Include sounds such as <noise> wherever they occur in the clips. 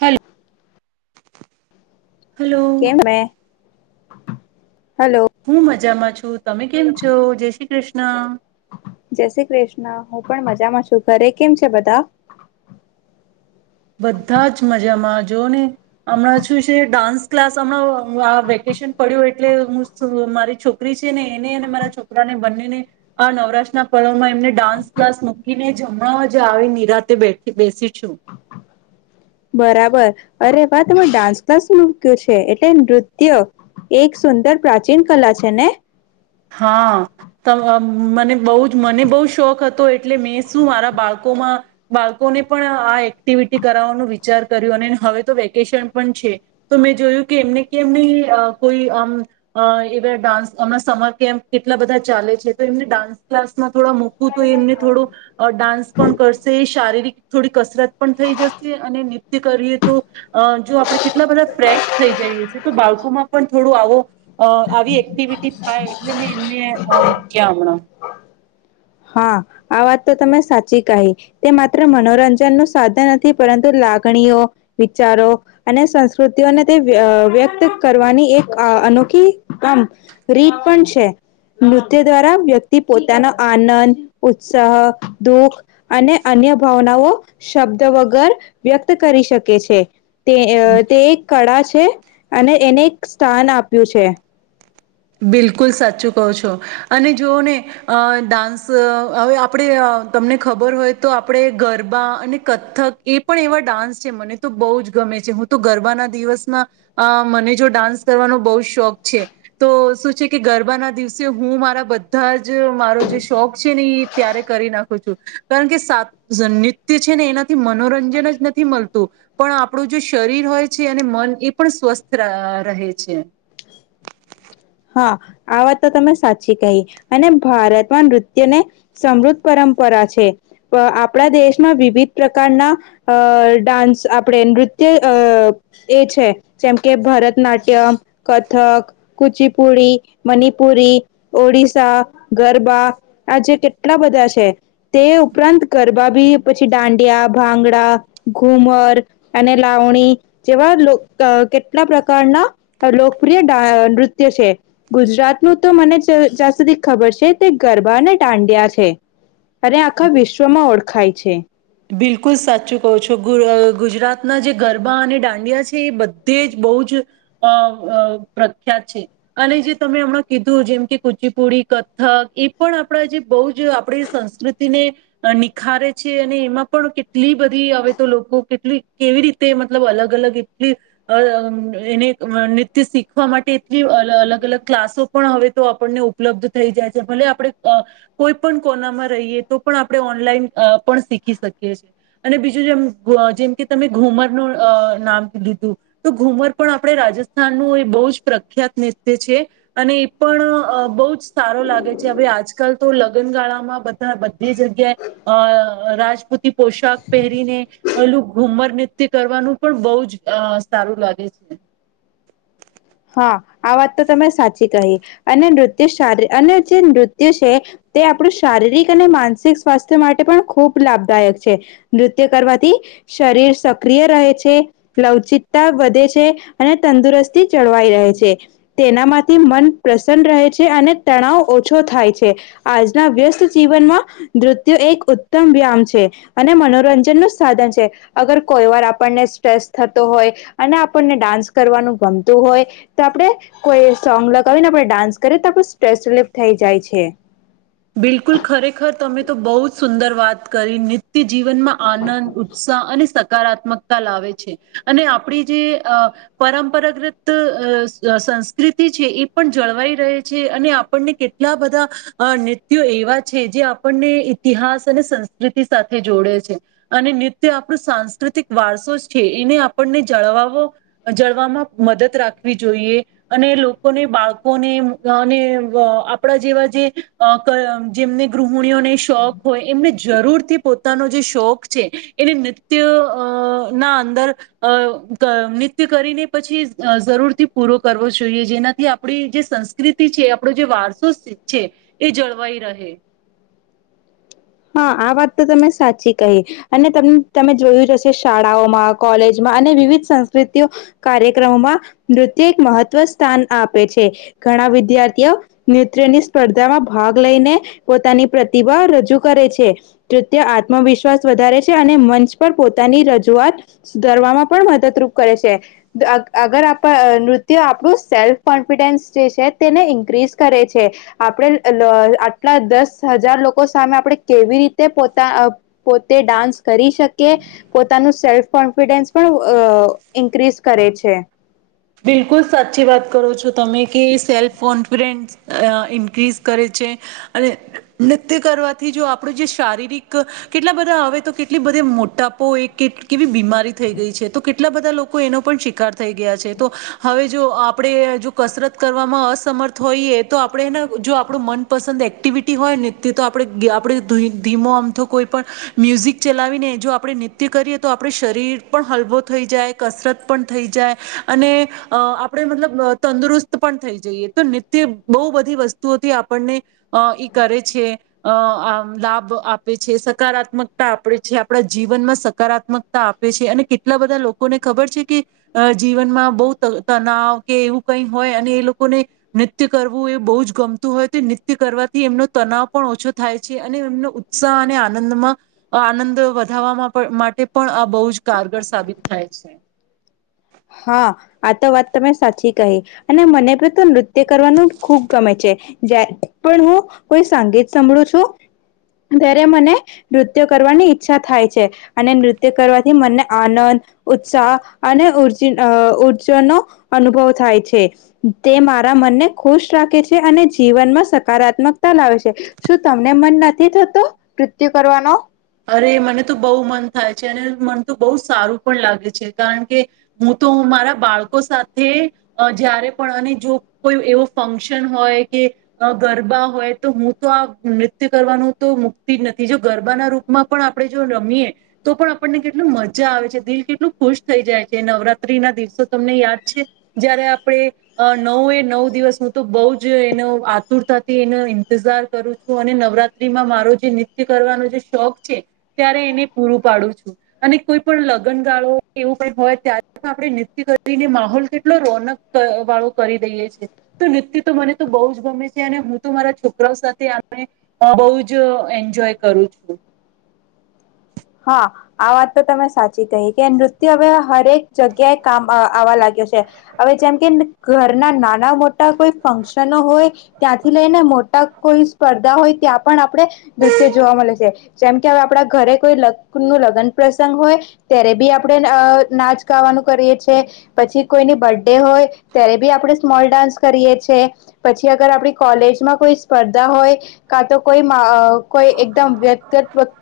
હાલ હાલો. કેમ મે હલો હું મજામાં છ તમે કેમ છો? જય શ્રી કૃષ્ નાા. જય શ્રી કૃષ્ણ હું પણ મજામાં છું ઘરે કેમ છે બધા. બધા જ મજામાં જોઓ ને હમણાં શું છે ડાન્સ ક્લાસ હમણાં. હું આ વેકેશન પડ્યું. એટલે હું મારી છોકરી છે ને એને અને મારા છોકરાને બંનેને આ નવરાશના પર્વમાં એમને ડાન્સ ક્લાસ મૂકીને જમણા જ આવે નિરાતે બેઠ બેસી છું. બરાબર અરે વા તમે ડાન્સ ક્લાસ મૂક્યું છે એટલે નૃત્ય એક સુંદર પ્રાચીન કલા છે ને. હા મને બહ જ મને બહુ શોખ હતો. એટલે મેં શું મારા બાળ બામાં બાળકોને પણ આ એક્ટિવિટી કરાવવાનો વિચાર કર્યો અને હવે તો વેકેશન પણ છે તો મેં જોયું કે એમને કે એમની કોઈ આમ એ ડાન્સમ સમ કેમ કેટલા બધા ચાલે છે તો એમને ડાન્સ ક્લાસ થો મકવું તો એમને થોડું ડાન્સ પણ કરશે શારીરિક થોડી કસરત પણ થઈ જશે અને નિત્ય કરીએ તો અ જો આપડણે કેટલા બધા ફ્રેશ થઈ જઈએ છીએ. તો બાળકો માંપણ થોડું આવુ ઓ અ આવી એક્ટિવિટી થાય એમને <unintelligible> હા આ વાત તો તમે સાચી કહી. તે માત્ર મનોરંજન નું સાધન નથી, પરંતુ લાગણીઓ વિચારો અને સંસ્કૃતિઓને તે વ્ય વ્યક્ત કરવાની એક અનોખી આમ રીત પણ છે. નૃત્ય દ્વારા વ્યક્તિ પોતાના આં આનંદ, ઉત્સાહ, દુઃખ અને અન્ય ભાવનાઓ શબ્દ વગર વ્યક્ત કરી શકે છે. તે એ તે એક કળા છે. <unintelligible> અને એને એક સ્થાન આપ્યું છે. બિલકુલ સાચું કહો છો. અને જોઓ ને અહ ડાન્સ અહ હવે અ આપણે તમને ખબર હોય તો આપણે ગરબા અને કથક એ પણ એવા ડાન્સ છે. મને તો બહુ જ ગમે છે. હું તો ગરબાના દિવસમાં અહ મને જો ડાન્સ કરવાનો બહુ જ શોખ છે. તો શું છે કે, ગરબાના દિવસે હું મારા બધા જ મારો જે શોખ છે ને એ ત્યારે કરી નાખું છું. કારણ કે સાત જન નૃત્ય છે ને એનાથી મનોરંજન જ નથી મળતું, પણ આપણું જે શરીર હોય છે અને મન એ પણ સ્વસ્થ રહ રહે છે. હા આ વાત તો તમે સાચી કહી. અને ભારતમાં નૃત્યને સમૃદ્ધ પરંપરા છે. તો આપણા દેશમાં વિવિધ પ્રકારના અહ ડાન્સ આપણે નૃત્ય અહ એ છે. જેમ કે ભરતનાટ્યમ કથક કુચી પુડી, મણિપુરી, ઓડિસા, ગરબા આ જે કેટલા બધા છે. તે ઉપરાંત ગરબા બી પછી દાંડિયા, ભાંગડા, ઘૂમર અને લાવણી જેવા લોક કેટલા પ્રકારના લોકપ્રિય ડાઅ નૃત ત્ય છે. ગુજરાતનું તો મને જ જ્યાં સુધી ખબર છે. તે ગરબા અને દાંડિયા છે. અને આખા વિશ્વમાં ઓળખાય છે. બિલકુલ સાચું કહો છો. ગુઅ ગુજરાતના જે ગરબા અને દાંડિયા છે એ બધે જ બહુ જ અહ અ પ્રખ્યાત છે. અને જે તમે હમણાં કીધું જેમ કે કુચીપુડી, કથ્થક એ પણ આપણા જે બહુ જ આપણી સંસ્કૃતિને નિખારે છે. અને એમાં પણ કેટલી બધી હવે તો લોકો કેટલી કેવી રીતે મતલબ અલગ અલગ એટલી અહ એને નૃત્ય શીખવા માટે એટલી અલગ અલગ ક્લાસો પણ હવે આપણને ઉપલબ્ધ થઈ જાય છે ભલે આપણે અ કોઈ પણ કોરનરમાં રહીએ તો પણ આપણે ઓનલાઈન અ પણ શીખ કી શકીયે છે. અને બીજું જેમ જેમ કે તમે ઘુમરનું અ નામ લીધું તો ઘુમર પણ આપણે રાજસ્થાનનું એ બહુ જ પ્રખ્યાત નૃત્ય છે. અને એ પણ અ બહુ જ સારો લાગે છે. હવે આજકાલ તો લગ્નગાળામાં બધા બધી જગ્યાએ અહ રાજ પુતિ પોશાક પહેરીને અલુ ઘુમર નૃત્ય કરવાનું પણ બઉ જ અહ સારું લાગે છે. હા આ વાત તો તમે સાચી કહી. અને નૃત્ય શારી અને જે નૃત્ય છે, તે આપણું શારીરિક અને માનસિક સ્વાસ્થ્ય માટે પણ ખૂબ લાભદાયક છે. નૃત્ય કરવાથી શરીર સક્રિય રહે છે લવચિકતા વધે છે અને તંદુરસ્તી જળવાઈ રહે છે. તેનામાંથી મન પ્રસન્ન રહે છે. અને તણાવ ઓછો થાય છે. આજના વ્યસ્ત જીવનમાં નૃત્ય એક ઉત્તમ વ્યામ છે. અને મનોરંજન નું સાધન છે. અગર કોઈ વાર આપણને સ્ટ્રેસ થતો હોય અને આપણને ડાન્સ કરવાનું ગમ તું હોય તો આપણે કોઈ સોંગ લગાવીને આપણે ડાન્સ કરીએ તો આપ સ્ટ્રેસ રિલીફ થઈ જાય છે. બિલકુલ ખરેખર તમે તો બહુ જ સુંદર વાત કરી. નિ તે જીવનમાં આનંદ ઉત્સાહ અને સ સકારાત્મકતા લાવે છે. અને આપણી જે અહ પરંપરાગત અહ સંસ સંસ્કૃતિ છે. એ પણ જળવાઈ રહે છે. અને આપણને કેટલા બધા અ નુત ત્યોં એવા છે જે આપણને ઇતિહાસ અને સંસ્કૃતિ સાથે જોડે છે. અને નૃત્ય આપણું સાંસ્કૃતિક વારસો છે. એને આપણને જળવાવો જળવામાં મદદ રાખવી જોઈએ. અને લોકોને બાળકોને અને અહ આપણા જેવા જે અહ અ જેમને ગૃહિણીઓને શોખ હોય એમને જરૂરથી પોતાનો જે શોખ છે એને નૃત્ય અહ ના અંદર અ ક નૃત્ય કરીને પછી અ જરૂરથી પૂરો કરવો જોઈએ. જેનાથી આપણી જે સંસ્કૃતિ છે, આપણો જે વારસો છે એ જળ વાઇ રહે. હા આ વાત તો તમે સાચી કહી. અને તમ તમે જોયું જશે શાળાઓમાં, કોલેજમાં અને વિવિધ સંસ્કૃતિઓ કાર્યક્રમોમાં નૃત્ય એક મહત્વ સ્થાન આપે છે ઘણા વિદ્યાર્થીઓ નૃત્યની સ્પર્ધામાં ભાગ લઈને પોતાની પ્રતિભા રજૂ કરે છે. નૃત્ય આત્મવિશ્વાસ વધારે છે અને મંચ પર પોતાની રજૂઆત સુધારવામાં પણ મદદરૂપ કરે છે. અગ અગર આપ નૃત્ય આપણું સેલ્ફ કોન્ફિડન્સ જે છે તેને ઇન્ક્રીઝ કરે છે. આપણે અ આટલા દસ હજાર લોકો સામે આપડે કેવી રીતે પોતા પોતે ડાન્સ કરી શકે. પોતાનું સેલ્ફ કોન્ફિડન્સ પણ અહ ઇન્ક્રીઝ કરે છે. બિલકુલ સાચી વાત કરો છો તમે. કે સેલ્ફ કોન્ફિડન્સ અહ ઇન્ક્રીઝ કરે છે. અને નૃત્ય કરવાથી જો આપણું જે શારીરિક કેટલા બધા આવે તો કેટલી બધે મોટાપો હોય કે કેવી બીમારી થઈ ગઈ છે. તો કેટલા બધા લોકો એનો પણ શિકાર થઈ ગયા છે. તો હવે જો આપણે જો કસરત કરવામાં અસમર્થ હોઈએ તો આપણે એને જો આપણું મનપસંદ એક્ટિવિટી હોય ને તે તો આપણે આપણે ધીમો અમથો કોઈ પણ મ્યુઝિક ચલાવીને જો આપણે નૃત્ય કરીએ તો આપણે શરીર પણ હલવો થઈ જાય, કસરત પણ થઈ જાય અને અ આપણે મતલબ અ તંદુરસ્ત પણ થઈ જઈએ. તો નૃત્ય બહુ બધી વસ્તુઓથી આપણને અ ઈ કરે છે. અ આ લાભ આપે છે. સકારાત્મકતા આપે છે. જે આપણા જીવનમાં સકારાત્મકતા આપે છે. અને કેટલા બધા લોકોને ખબર છે કે અ જી જીવનમાં બહુ ત તનાવ કે એવું કઈ હોય, અને એ લોકોને નૃત્ય કરવું એ બહુ જ ગમતું હોય, તો નૃત્ય કરવાથી એમનો તનાવ પણ ઓછો થાય છે. અને એમનો ઉત્સાહ અને આનંદમાં આનંદ વધાવવામાં માટે પણ આ બહુ જ કારગર સાબિત થાય છે. હા આ તો વાત તમે સાચી કહી. અને મને પણ તો નૃત્ય કરવાનું ખુબ ગમે છે. જ્યારે પણ હું કોઈ સંગીત સાંભળું છું, ત્યારે મને નૃત્ય કરવાની ઈચ્છા થાય છે. અને નૃત્ય કરવાથી મને આનંદ, ઉત્સાહ અને ઉર્ ચીન અ ઉર્જાનો અનુભવ થાય છે. તે મારા મનને ખુશ રાખે છે અને જીવનમાં સકારાત્મકતા લાવે છે. શું તમને મન નથી થતું નૃત્ય કરવાનો? અરે મને તો બવ મન થાય છે અને મન તો બહુ સારું પણ લાગે છે. કારણ કે હું તો હુ મારા બાળકો સાથે અ જ્યારે પણ આને જો કોઈ એવો ફંક્શન હોય કે, અ ગરબા હોય તો હું તો આ નૃત્ય કરવાનું તો મુકતી જ નથી. જો ગરબાના રૂપ માં પણ આપણે જો રમીએ તો પણ આપણને કેટલું મજા આવે છે. દિલ કેટલું ખુશ થઈ જાય છે. નવરાત્રી ના દિવસો તમને યાદ છે? જયારે આપણે નવ એ નવ દિવસ હું તો બહુજ એનો આતુરતાથી એનો ઈંતજાર કરું છું. અને નવરાત્રીમાં મારો જે નૃત્ય કરવાનો જે શોખ છે ત્યારે એને પૂરું પાડું છું અને કોઈ પણ લગ્નગાળો એવું કઈ હોય ત્યારે પણ આપણે નૃત્ય કરીને માહોલ કેટલો રોનક અ વાળો કરી દઈએ છે. તો નૃત્ય તો મને તો બહુંજ ગમે છે. અને હું તો મારા છોકરાઓ સાથે આપણે અ બહુ જ એન્જોય કરું છું. હા આ વાત તો તમે સા કહી કે નૃત્ય હવે હરેક જગ્યાએ કામ અહ આવવા લાગ્યો છે. હવે જેમ કે ઘરના નાના મોટા કોઈ ફંક્શનો હોય ત્યાંથી લઈને મોટા કોઈ સ્પર્ધા હોય ત્યાં પણ આપણે નૃત્ય જોવા મળે છે. જેમ કે હવે આપણા ઘરે કોઈ લગ નું લગ્ન પ્રસંગ હોય ત્યારે બી આપણે અહ નાચ ગાવાનું કરીએ છે. પછી કોઈની બર્થ ડે હોય ત્યારે બી આપે સ્મોલ ડાન્સ કરીએ છે. પછી અગર આપડી કોલેજમાં કોઈ સ્પર્ધા હોય કા તો કોઈ મા અ કોઈ એકદમ <unintelligible>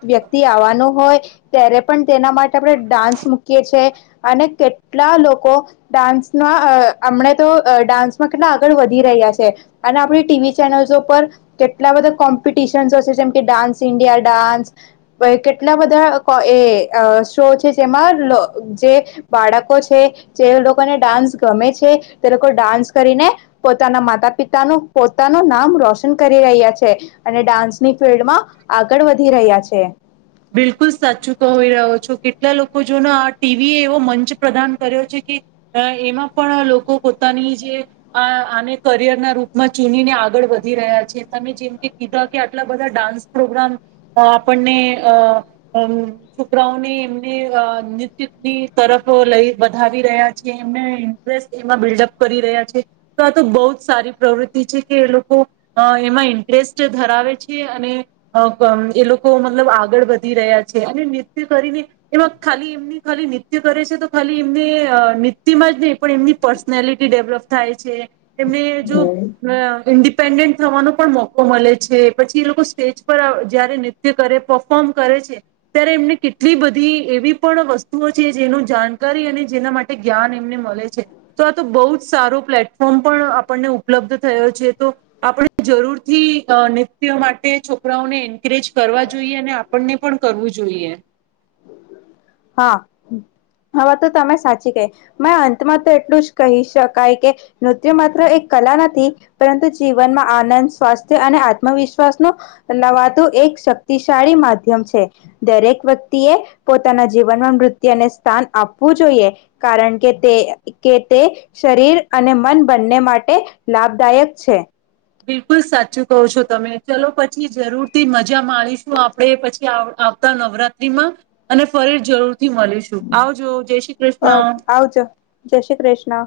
વ્યક્તિ આવવાનું હોય, ત્યારે પણ તેના માટે આપણે ડાન્સ મૂકીએ છે. અને કેટલા લોકો ડાન્સમાં, અ અમણે તો અ ડાન્સમાં કેટલા આગળ વધી રહ્યા છે અને આપણી ટીવી ચેનલ્સ પર કેટલા બધા કોમ્પિટશન્ છે. જેમ કે ડાન્સ ઇન્ડિયા ડાન્સ, કેટલા એટલા બધા એ અ શો છે. જેમાં જે બાળકો છે, જે લોકોને ડાન્સ ગમે છે, તે લોકો ડાન્સ કરીને પોતાના માતા પિતાનું, પોતાનું નામ રોશન કરી રહ્યા છે અને ડાન્સની ફિલ્ડમાં આગળ વધી રહ્યા છે. બિલકુલ સાચુક કઈ રહ્યા છો. કેટલા લોકો જોને આ ટીવી એ એવો મંચ પ્રદાન કર્યો છે, કે એમાં પણ લોકો પોતાની જે આ આને કરિયરના રૂપમાં ચૂનીને આગળ વધી રહ્યા છે. તમે જેમ કે કીધા કે આટલા બધા ડાન્સ પ્રોગ્રામ અ આપણને અ અમ છોકરાઓને, એમને નૃત્યની તરફ લઈ વધાવી રહ્યા છે. એમને ઇન્ટરેસ્ટ એમાં બિલ્ડઅપ કરી રહ્યા છે. તો આ તો બહુ જ સારી પ્રવૃત્તિ છે કે એ લોકો અ એમાં ઇન્ટરેસ્ટ ધરાવે છે ને એ લોકો મતલબ આગ આગળ વધી રહ્યા છે અને નૃત્ય કરીને એમાં ખાલી એમની, ખાલી નૃત્ય કરે છે. તો ખાલી એમને નિત્યમાં જ નહી પણ એમની પર્સનાલિટી ડેવલપ થાય છે એમને જો અ ઇન્દીપ ડિપેન્ડન્ટ થવાનો પણ મોકો મળે છે. પછી એ લોકો સ્ટેજ પર જ્યારે નૃત્ય કરે, પો ફોર્મ કરે છે. ત્યારે એમને કેટલી બધી એવી પણ વસ્તુઓ છે, જેનું જાણકારી અને જેના માટે જ્ઞાન એમને મળે છે. તો આ તો બહુ જ સારો પ્લેટફોર્મ પણ આપણને ઉપલબ્ધ થયો છે. તો આપણે જરૂરથી અ નૃત્ય માટે છોકરાઓને એન્કરેજ કરવા જોઈએ અને આપ આપણને પણ કરવું જોઈએ. હા, હવે તો તમે સાચી કહી મેં અંતમાં તો એટલું જ કહી શકાય કે નૃત્ય માત્ર એક કલા નથી પરંતુ જીવનમાં આનંદ, સ્વાસ્થ્ય અને આત્મવિશ્વાસ નો લવાતું એક શક્તિશાળી માધ્યમ છે. દરેક વ્યક્તિ એ પોતાના જીવનમાં નૃત્ય ને સ્થાન આપવું જોઈએ. કારણ કે તે, કે તે, શરીર અને મન બંને માટે લાભદાયક છે. બિલકુલ સાચું કહો છો તમે, ચલો પછી જરૂરથી મજા માણીશું આપણેે પછી આ આવતા નવરાત્રીમાં અને ફરી જરૂ મળીશું, આવજો, જય શ્રી અ કૃષ્ણ. આવજો જય શ્રી કૃષ્ણ